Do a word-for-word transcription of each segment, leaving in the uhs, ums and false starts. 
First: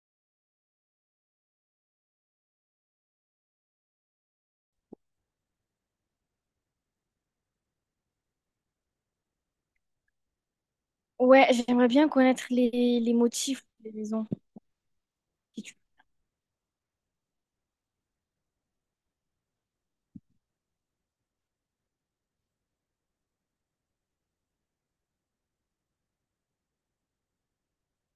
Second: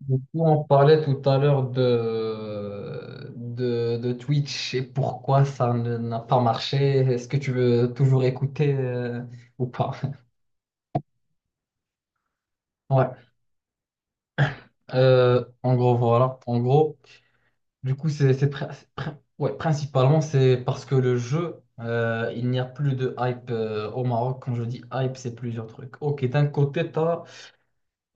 Du coup, on parlait tout à l'heure de, de, de Twitch et pourquoi ça ne- n'a pas marché. Est-ce que tu veux toujours écouter euh, ou pas? Ouais, j'aimerais bien connaître les, les Ouais. motifs des maisons. Euh, si en tu- gros, voilà. En gros, du coup, c'est c'est pri- pri- ouais, principalement c'est parce que le jeu, euh, il n'y a plus de hype euh, au Maroc. Quand je dis hype, c'est plusieurs trucs. Ok, d'un côté, t'as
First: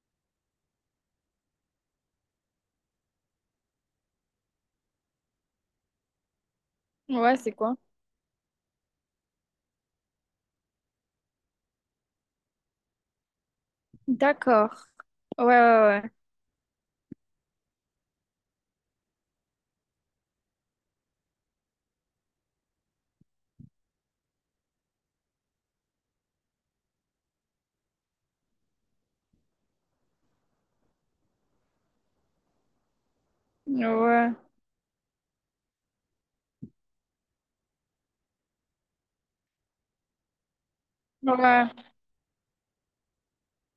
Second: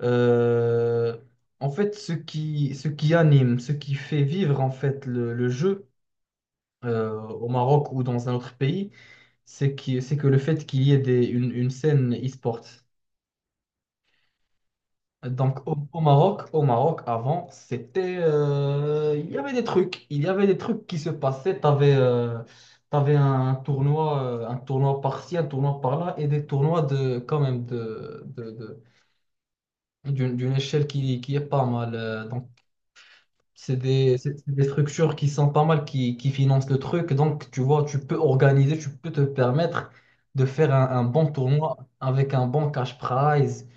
euh, en fait ce qui, ce qui anime, ce qui fait vivre en fait le le jeu euh, Ouais, au c'est quoi? Maroc ou dans un autre pays, c'est que, c'est que le fait qu'il y ait des, une, une scène e-sport. D'accord. Ouais, Donc au, au ouais, Maroc, au Maroc, avant, c'était, euh, il y avait des trucs, il y avait des trucs qui se passaient. T'avais, euh, t'avais un tournoi, euh, un tournoi par-ci, un tournoi par-là, et des tournois de, quand même de, de, de- d'une, d'une échelle qui, qui est pas mal. euh, donc C'est des, ouais. c'est- c'est des structures qui sont pas mal, qui, qui financent le truc. Donc, tu vois, tu peux organiser, tu peux te permettre de faire un, un bon Ouais. Ouais. tournoi avec un bon cash prize.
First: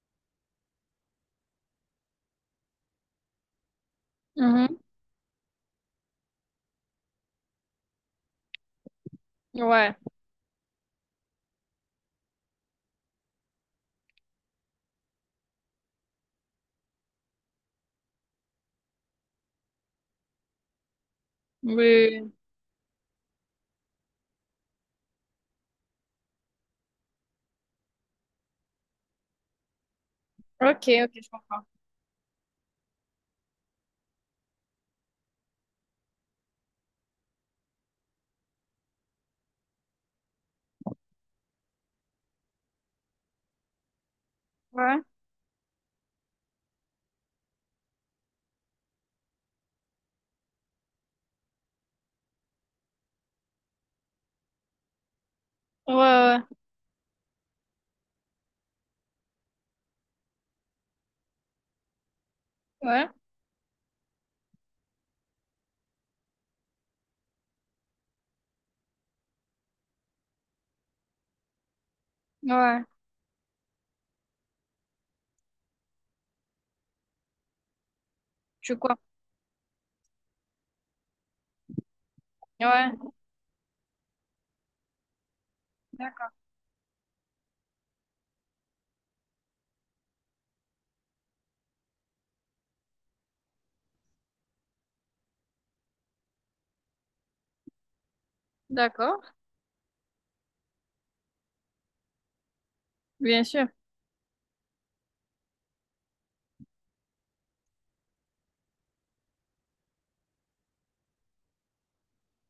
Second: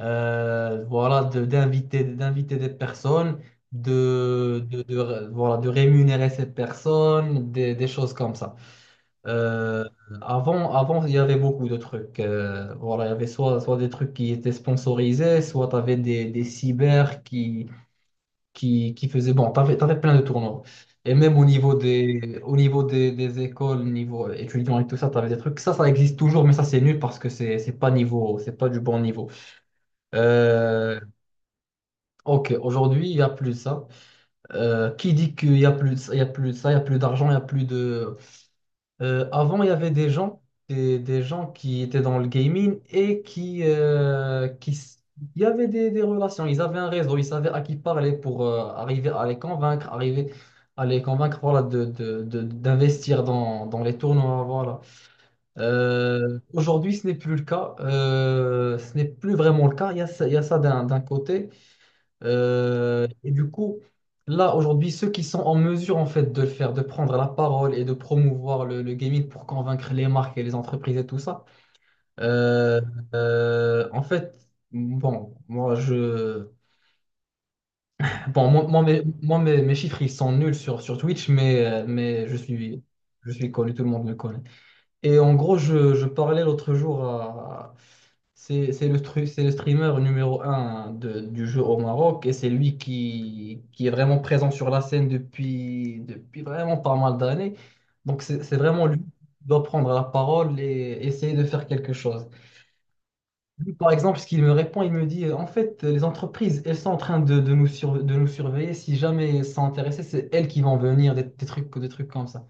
Euh, voilà, de- d'inviter, d'inviter des personnes, de, de, Mhm. de ré- voilà, de rémunérer ces personnes, des, des choses comme ça. Euh, Ouais. avant, avant, il y avait beaucoup de trucs. Euh, voilà, il y avait soit, soit des trucs qui étaient sponsorisés, soit tu avais des, des cyber qui qui, qui faisait bon, t'avais, t'avais plein de tournois. Et même au niveau Oui. des, au niveau des, des écoles, niveau étudiants et tout ça, t'avais des trucs. Ça, ça existe toujours, mais ça, c'est nul parce que c'est, c'est pas niveau, c'est pas du bon niveau. Ok, Euh, ok, je comprends. ok, aujourd'hui, il y a plus de ça. Euh, qui dit qu'il y a plus, de ça- il y a plus de ça, il y a plus d'argent, il y a plus de. Euh, avant, il y avait des gens, des, des gens qui étaient dans le gaming et qui, euh, qui Ouais. s- il y avait des, des relations, ils avaient un réseau, ils savaient à qui parler pour euh, arriver à les convaincre, arriver à les convaincre voilà, de, de- de- d'investir dans, dans les tournois. Voilà. Euh, Ouais, aujourd'hui, ce n'est plus le cas. Euh, ce n'est plus vraiment le cas, il y a ça, il y a ça d'un, d'un côté. Euh, ouais. et du coup, là, aujourd'hui, ceux qui sont en mesure, en fait, de le faire, de prendre la parole et de promouvoir le, le gaming pour convaincre les marques et les entreprises et tout ça, Ouais. euh, Ouais. euh, en fait, bon, moi, je... Bon, moi, Tu veux moi, quoi? mes, moi, mes- mes chiffres, ils sont nuls sur, sur Twitch, mais, euh, mais je suis, Ouais. je suis connu, tout le monde me connaît. Et en gros, je, je D'accord. parlais l'autre jour à c'est c'est le, stru- c'est le streamer numéro un de- du jeu au Maroc et c'est lui qui, qui est vraiment présent sur la scène depuis, depuis vraiment pas mal d'années. Donc c'est c'est vraiment lui qui D'accord. doit prendre la parole et essayer de faire quelque chose. Bien sûr. Lui, par exemple, ce qu'il me répond, il me dit, en fait, les entreprises, elles sont en train de, de nous, sur- de nous surveiller. Si jamais elles sont intéressées, c'est elles qui vont venir, des, des trucs, des trucs comme ça.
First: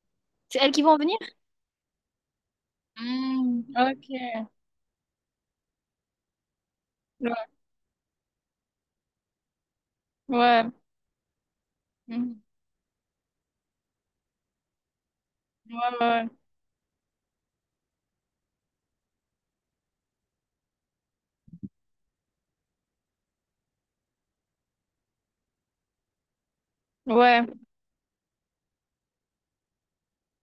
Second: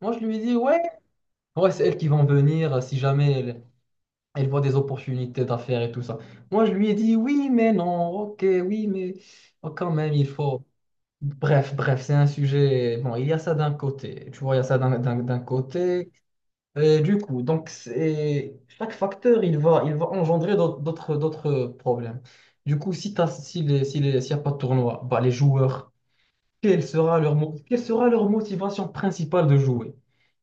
Moi, je lui dis, C'est elles ouais, qui vont venir? ouais, c'est elles qui vont venir si Hmm, jamais... ok. Elle voit des opportunités d'affaires et tout ça. Moi, je lui ai dit, oui, Ouais. mais non, ok, oui, mais oh, quand même, il faut... Ouais. Bref, bref, c'est un Mhm. sujet... Bon, il y a ça d'un côté, tu vois, il y a ça d'un d'un- d'un Ouais, côté. ouais. Euh, du coup, donc, c'est... Chaque facteur, il va, il va engendrer d'aut- d'autres d'autres problèmes. Du coup, si t'as, si les, si les, s'il n'y a pas de tournoi, bah, les joueurs, quelle Ouais. sera leur, Ouais. mo- quelle sera leur motivation principale de jouer?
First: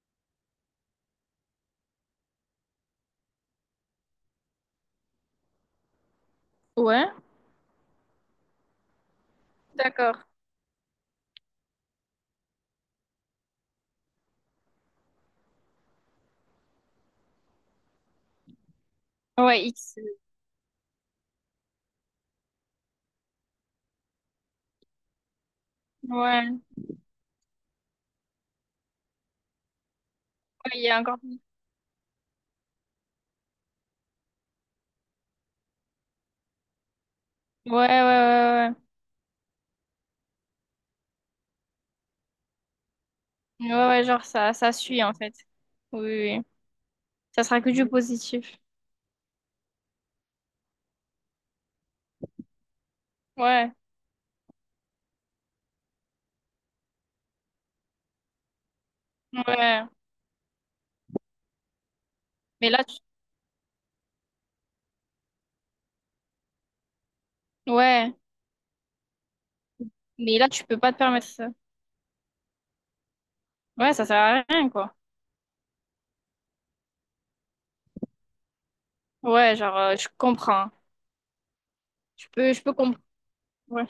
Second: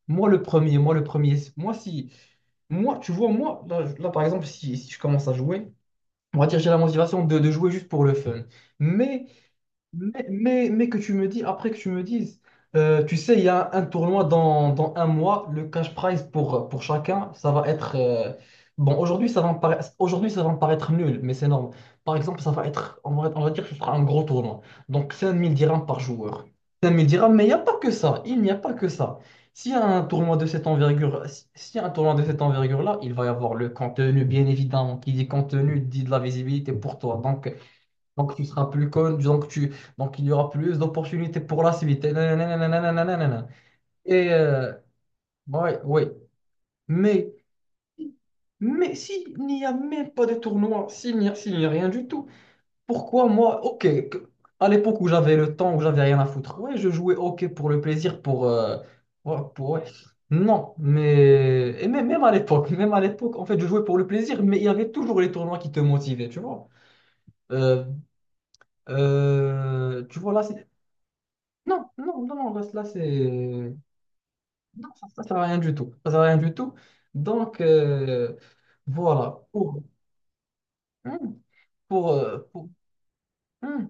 Moi, le premier, moi, le premier, moi, si... Moi, tu vois, moi, là, je- là, par exemple, si, si je commence à jouer, on va dire j'ai la Ouais. motivation de, de jouer juste pour le fun. Mais D'accord. mais, mais, mais que tu me dis, après que tu me dises, euh, tu sais, il y a un, tournoi dans, dans un mois, le cash prize pour, pour chacun, ça va être... euh, bon, aujourd'hui, ça va me Ouais, paraître, X. aujourd'hui, ça va me paraître nul, mais c'est énorme. Par exemple, ça va être, on va, on va dire que ce sera un gros tournoi. Donc, cinq mille dirhams par joueur. Ouais. Cinq mille dirhams, mais il n'y a pas que ça. Il n'y a pas que ça. S'il y a un tournoi de cette Ouais, il y a encore envergure, plus. si- s'il y a un tournoi de cette envergure-là, il va y avoir le contenu, bien évidemment. Qui dit contenu, dit de la visibilité pour toi. Donc, Ouais, ouais, ouais, donc tu seras ouais, plus ouais. con, donc tu, donc il y aura plus d'opportunités pour la suite. Et nanana, nanana, nanana. Ouais, ouais, genre Et, ça, ça euh, suit en fait. bon, ouais, Oui, ouais. oui, oui. Mais, Ça sera que du positif. mais s'il n'y a même pas de tournoi, s'il n'y a, s'il n'y a rien du tout, pourquoi moi, Ouais, ok, que- à l'époque où j'avais le temps, où j'avais rien à foutre, ouais, je jouais ok pour le plaisir, pour, euh, ouais, pour- ouais. ouais. Non, mais et même, même à l'époque, Mais là, même tu... à l'époque, en fait, je jouais pour le plaisir, mais il y avait toujours les tournois qui te motivaient, tu vois. Euh, ouais. euh, tu vois Mais là, là, tu c'est- peux pas te permettre ça. Non, non, non, non, là, là, c'est... Ouais, ça sert à rien, Non, quoi. ça ça sert à rien du tout. Ça sert à rien du tout. Donc, euh, voilà. Ouais, genre, Pour... euh, je comprends. Hmm. Pour, Je euh, peux, je pour- peux comprendre. Ouais, hmm.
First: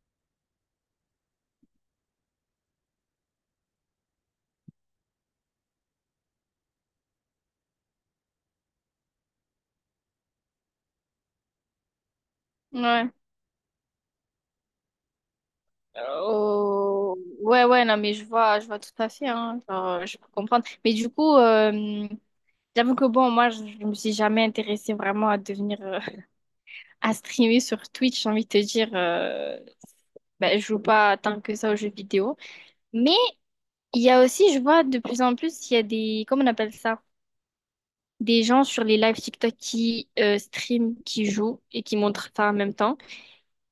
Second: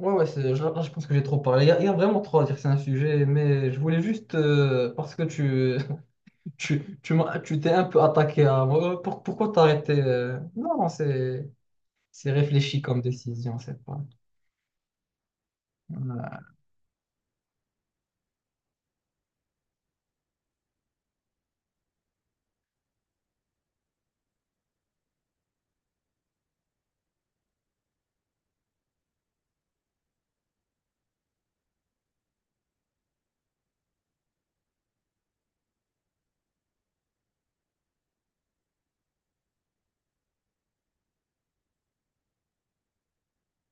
Ouais, ouais, c'est- je- là, je pense que j'ai trop parlé. Il y a, il y a vraiment trop à dire, c'est un sujet, mais je voulais juste... euh, parce que tu tu, tu m'as- tu t'es un peu attaqué à moi. Euh, Pour- pourquoi t'as arrêté euh, non, non, c'est... C'est réfléchi comme ouais. décision, c'est pas... Voilà. Euh, Ouais, ouais, non, mais je vois, je vois tout à fait, hein. Genre, euh, je peux comprendre. Mais du coup, euh, j'avoue que bon, moi, je, je me suis jamais intéressée vraiment à devenir, euh, à streamer sur Twitch, j'ai envie de te dire, euh, ben, je joue pas tant que ça aux jeux vidéo. Mais il y a aussi, je vois de plus en plus, il y a des, comment on appelle ça? Des gens sur les lives TikTok qui euh, stream, qui jouent et qui montrent ça en même temps.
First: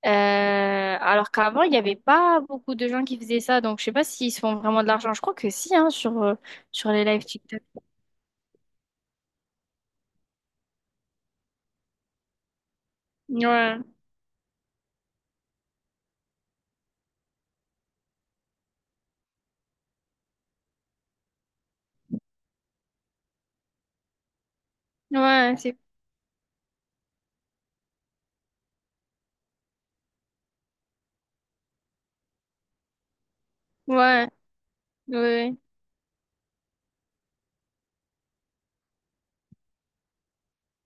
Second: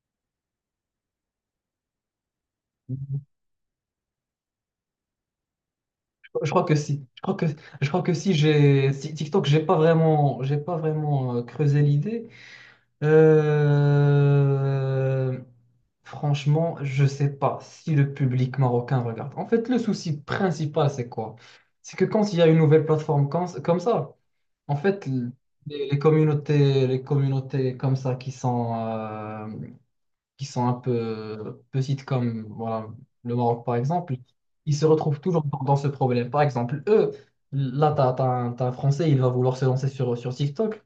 Euh, alors qu'avant, il n'y avait pas beaucoup de gens qui faisaient ça, donc je sais pas s'ils se font vraiment de l'argent. Je crois que si, hein, sur, euh, Je crois que sur les si. Je lives crois que, TikTok. je crois que si j'ai si TikTok, j'ai pas vraiment, j'ai pas vraiment euh, creusé l'idée. Ouais, Euh, Franchement, je sais pas si le public marocain regarde. En fait, le souci principal, c'est quoi? C'est que quand il y a une nouvelle plateforme comme, comme ça, en fait, les, ouais, c'est, les communautés, les communautés comme ça qui sont, euh, qui sont un peu petites comme voilà, le Maroc par exemple, ouais, ils se retrouvent toujours ouais, dans dans ce problème. Par exemple, eux, là, t'as, t'as un, t'as un Français, il va vouloir se lancer sur, sur TikTok.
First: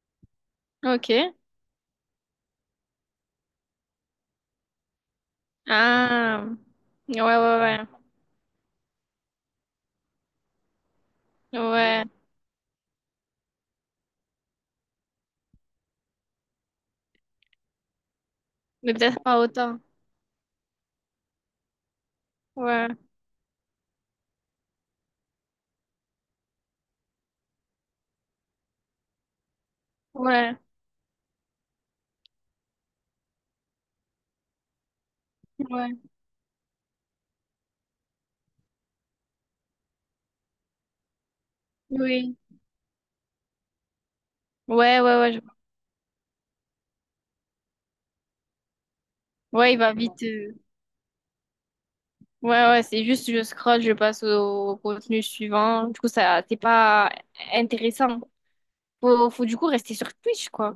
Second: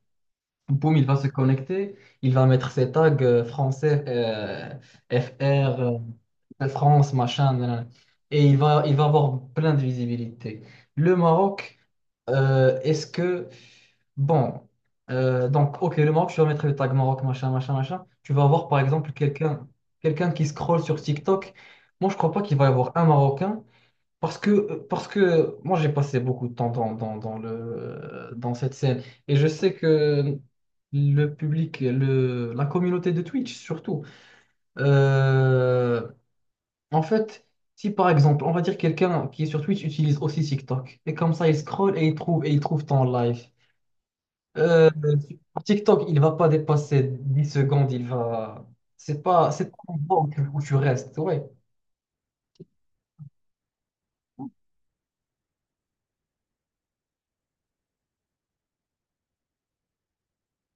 ouais, Boum, il va se ok. connecter, il va mettre ses tags euh, français, euh, F R, Ah, euh, France, ouais, machin, ouais, nanana. Et il va, il va avoir plein de visibilité. Le ouais, Maroc, ouais, euh, est-ce que bon, euh, donc, ok, le Maroc, tu vas mettre le tag Maroc, machin, machin, machin. Tu vas avoir, par mais exemple, peut-être pas quelqu'un autant. quelqu'un qui scrolle sur TikTok. Moi, je crois pas qu'il va y Ouais, avoir un Marocain parce que, euh, parce que moi, j'ai passé beaucoup de temps dans, dans, dans le, dans cette scène et je sais que ouais, le public, le, la communauté de Twitch, surtout, ouais, euh, en fait, si par exemple, on va dire quelqu'un qui est sur Twitch utilise aussi TikTok et comme ça, il scrolle et il oui, trouve, et il trouve ton live. Euh, ouais, ouais, ouais, je- sur TikTok, il va pas dépasser dix secondes, il va. C'est pas, c'est ouais, pas il va un endroit vite. où tu, euh, où tu restes, ouais. Ouais, ouais, c'est juste je scrolle, je passe au contenu suivant. Du coup, ça, c'est pas intéressant. Faut, faut du coup rester sur Twitch, quoi.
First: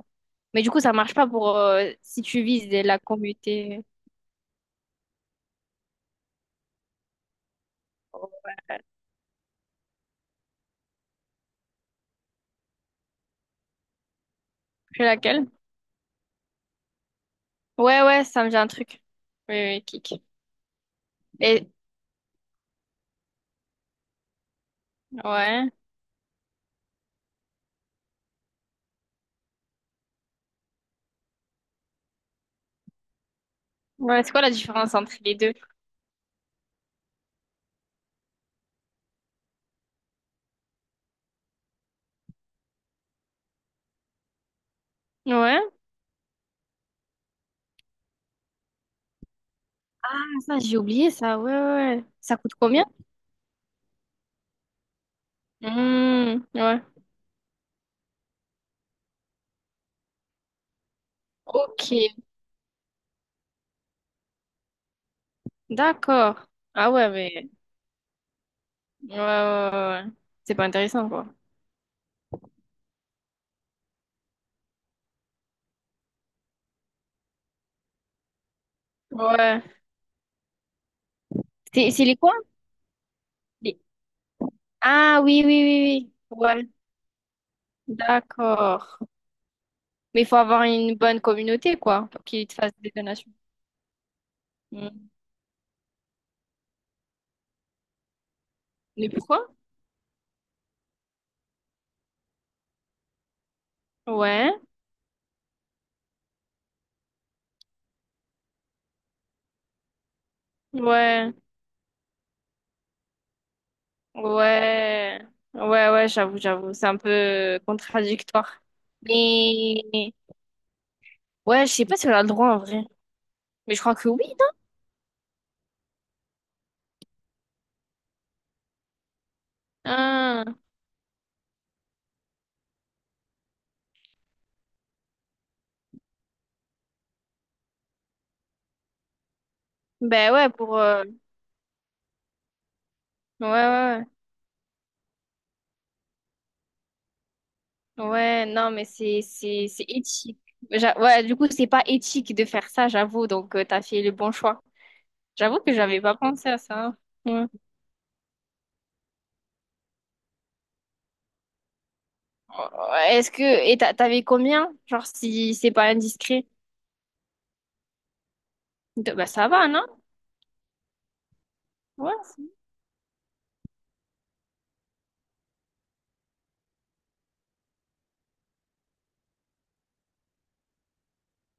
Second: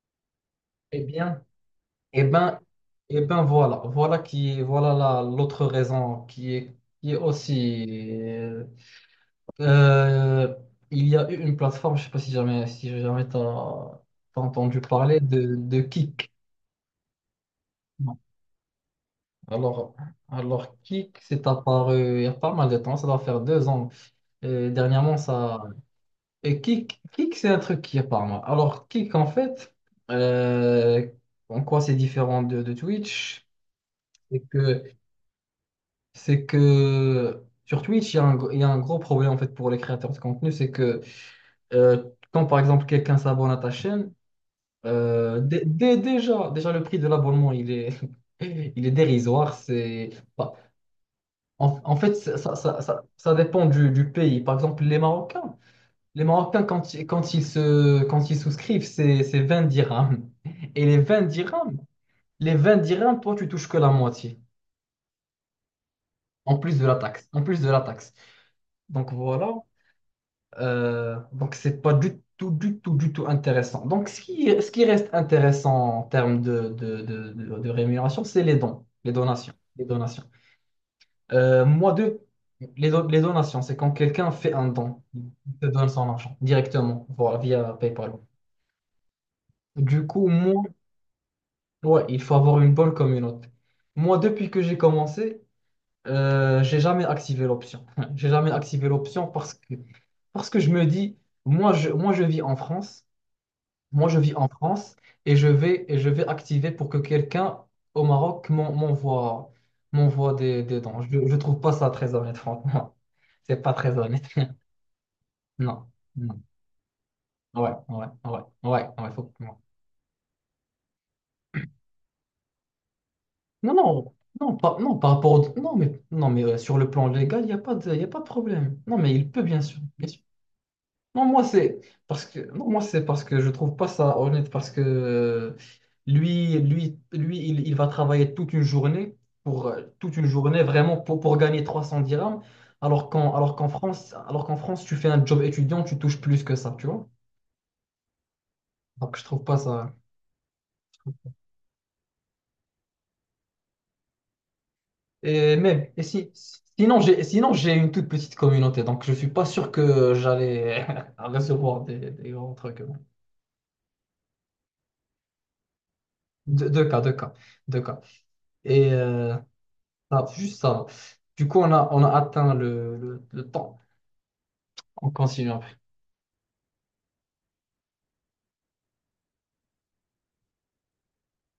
Mais du coup, ça Eh marche pas bien, pour euh, si eh tu ben, vises la eh ben voilà, communauté. voilà qui, voilà la- l'autre raison qui est, qui est aussi. euh, euh, il y a eu une plateforme, je sais pas si jamais, si jamais t'as, t'as entendu C'est parler laquelle? de, de Kick. Ouais, Non. ouais, ça me dit un truc. Oui, oui, Alors, kick. alors Kick, c'est Et apparu il y a pas mal de temps, ça doit faire deux ans. Et dernièrement, ça, ouais. et kick, kick, c'est un truc qui est par moi. Alors, kick, en fait, euh, en quoi c'est différent de, de Twitch? Ouais, c'est C'est quoi la que, différence entre les deux? c'est que sur Twitch, il y a un, gr- il y a un gros problème en fait pour les créateurs de contenu. C'est que euh, quand par exemple quelqu'un s'abonne à ta chaîne, euh, Ouais. dé- dé- déjà, déjà le prix de l'abonnement, il est, il est dérisoire. C'est, Ah, bah, ça, j'ai oublié ça. Ouais, en, en ouais, ouais. fait, Ça ça, coûte ça, ça, combien? ça- ça dépend du, du pays. Par exemple, les Marocains. Les Hmm, Marocains, ouais. quand, ils- quand ils se, quand ils souscrivent, c'est, c'est vingt dirhams. Et les vingt dirhams, Ok, les vingt dirhams, toi, tu touches que la moitié, d'accord. en plus de Ah la ouais, taxe, en mais. plus de la taxe. Ouais, Donc ouais, voilà, ouais, ouais. C'est pas intéressant, Euh, quoi. donc c'est pas du tout, du tout, du tout intéressant. Donc ce qui, ce qui reste intéressant en termes de, de, de, de- de rémunération, c'est les dons, les donations, Ouais. les donations. Euh, C'est moi, c'est les deux, quoi? les, do- les donations, c'est Les- quand quelqu'un fait un don, Ah il oui, oui, te oui, donne son argent oui. Ouais, directement, voilà, via PayPal. d'accord. Du Mais il coup, faut moi, avoir une bonne communauté, ouais, quoi, il pour faut qu'ils te avoir fassent une bonne des donations. communauté. Moi, depuis que j'ai Mm. commencé, euh, j'ai jamais activé l'option. J'ai jamais activé Mais l'option pourquoi? parce que, parce que je me dis, moi je, moi, je vis en France, moi, je vis en Ouais, France et je vais, et je vais activer pour que quelqu'un au Maroc m'en- m'envoie, m'envoie des, des dons. Je, ouais, je trouve pas ça très honnête, franchement. C'est pas très honnête. ouais, Non, ouais, ouais, non. j'avoue, j'avoue. C'est un peu Ouais, ouais, ouais, contradictoire. ouais, ouais, faut- ouais. Mais ouais, je sais pas si on a le droit en vrai. Non, Mais je crois que non, oui. non, pas, non, par rapport au- non, mais, non, mais euh, sur le plan légal, il n'y a pas de, y a pas de problème. Non, mais il peut, bien sûr. Bien sûr. Ah, Non, moi, c'est parce que, non, moi, c'est parce que je trouve pas ça honnête, parce que euh, lui, lui, lui il, il va travailler toute une journée, pour, euh, toute une ben ouais, journée, pour. vraiment, euh, pour, pour gagner trois cents dirhams, alors qu'en, Ouais, alors qu'en ouais, France, alors qu'en France, tu fais un job étudiant, tu touches plus que ça, tu vois. ouais. Ouais, non, mais Donc, c'est je trouve pas c'est c'est ça. éthique. J'a- Ouais, du coup, c'est pas éthique de faire ça, j'avoue. Donc, euh, t'as fait le bon choix. Et J'avoue que même, j'avais et pas si, pensé à ça. sinon, j'ai, Ouais. sinon, j'ai une toute petite communauté, donc je suis pas sûr que j'allais recevoir des, des grands trucs. Oh, est-ce que... Et t'a- t'avais combien? Genre, si c'est pas indiscret. Deux, deux cas, deux cas, deux cas. Et De- Bah, euh, ça va, non? ça, juste ça. Du coup, on a, on a Ouais. atteint le, le, le temps. On continue après.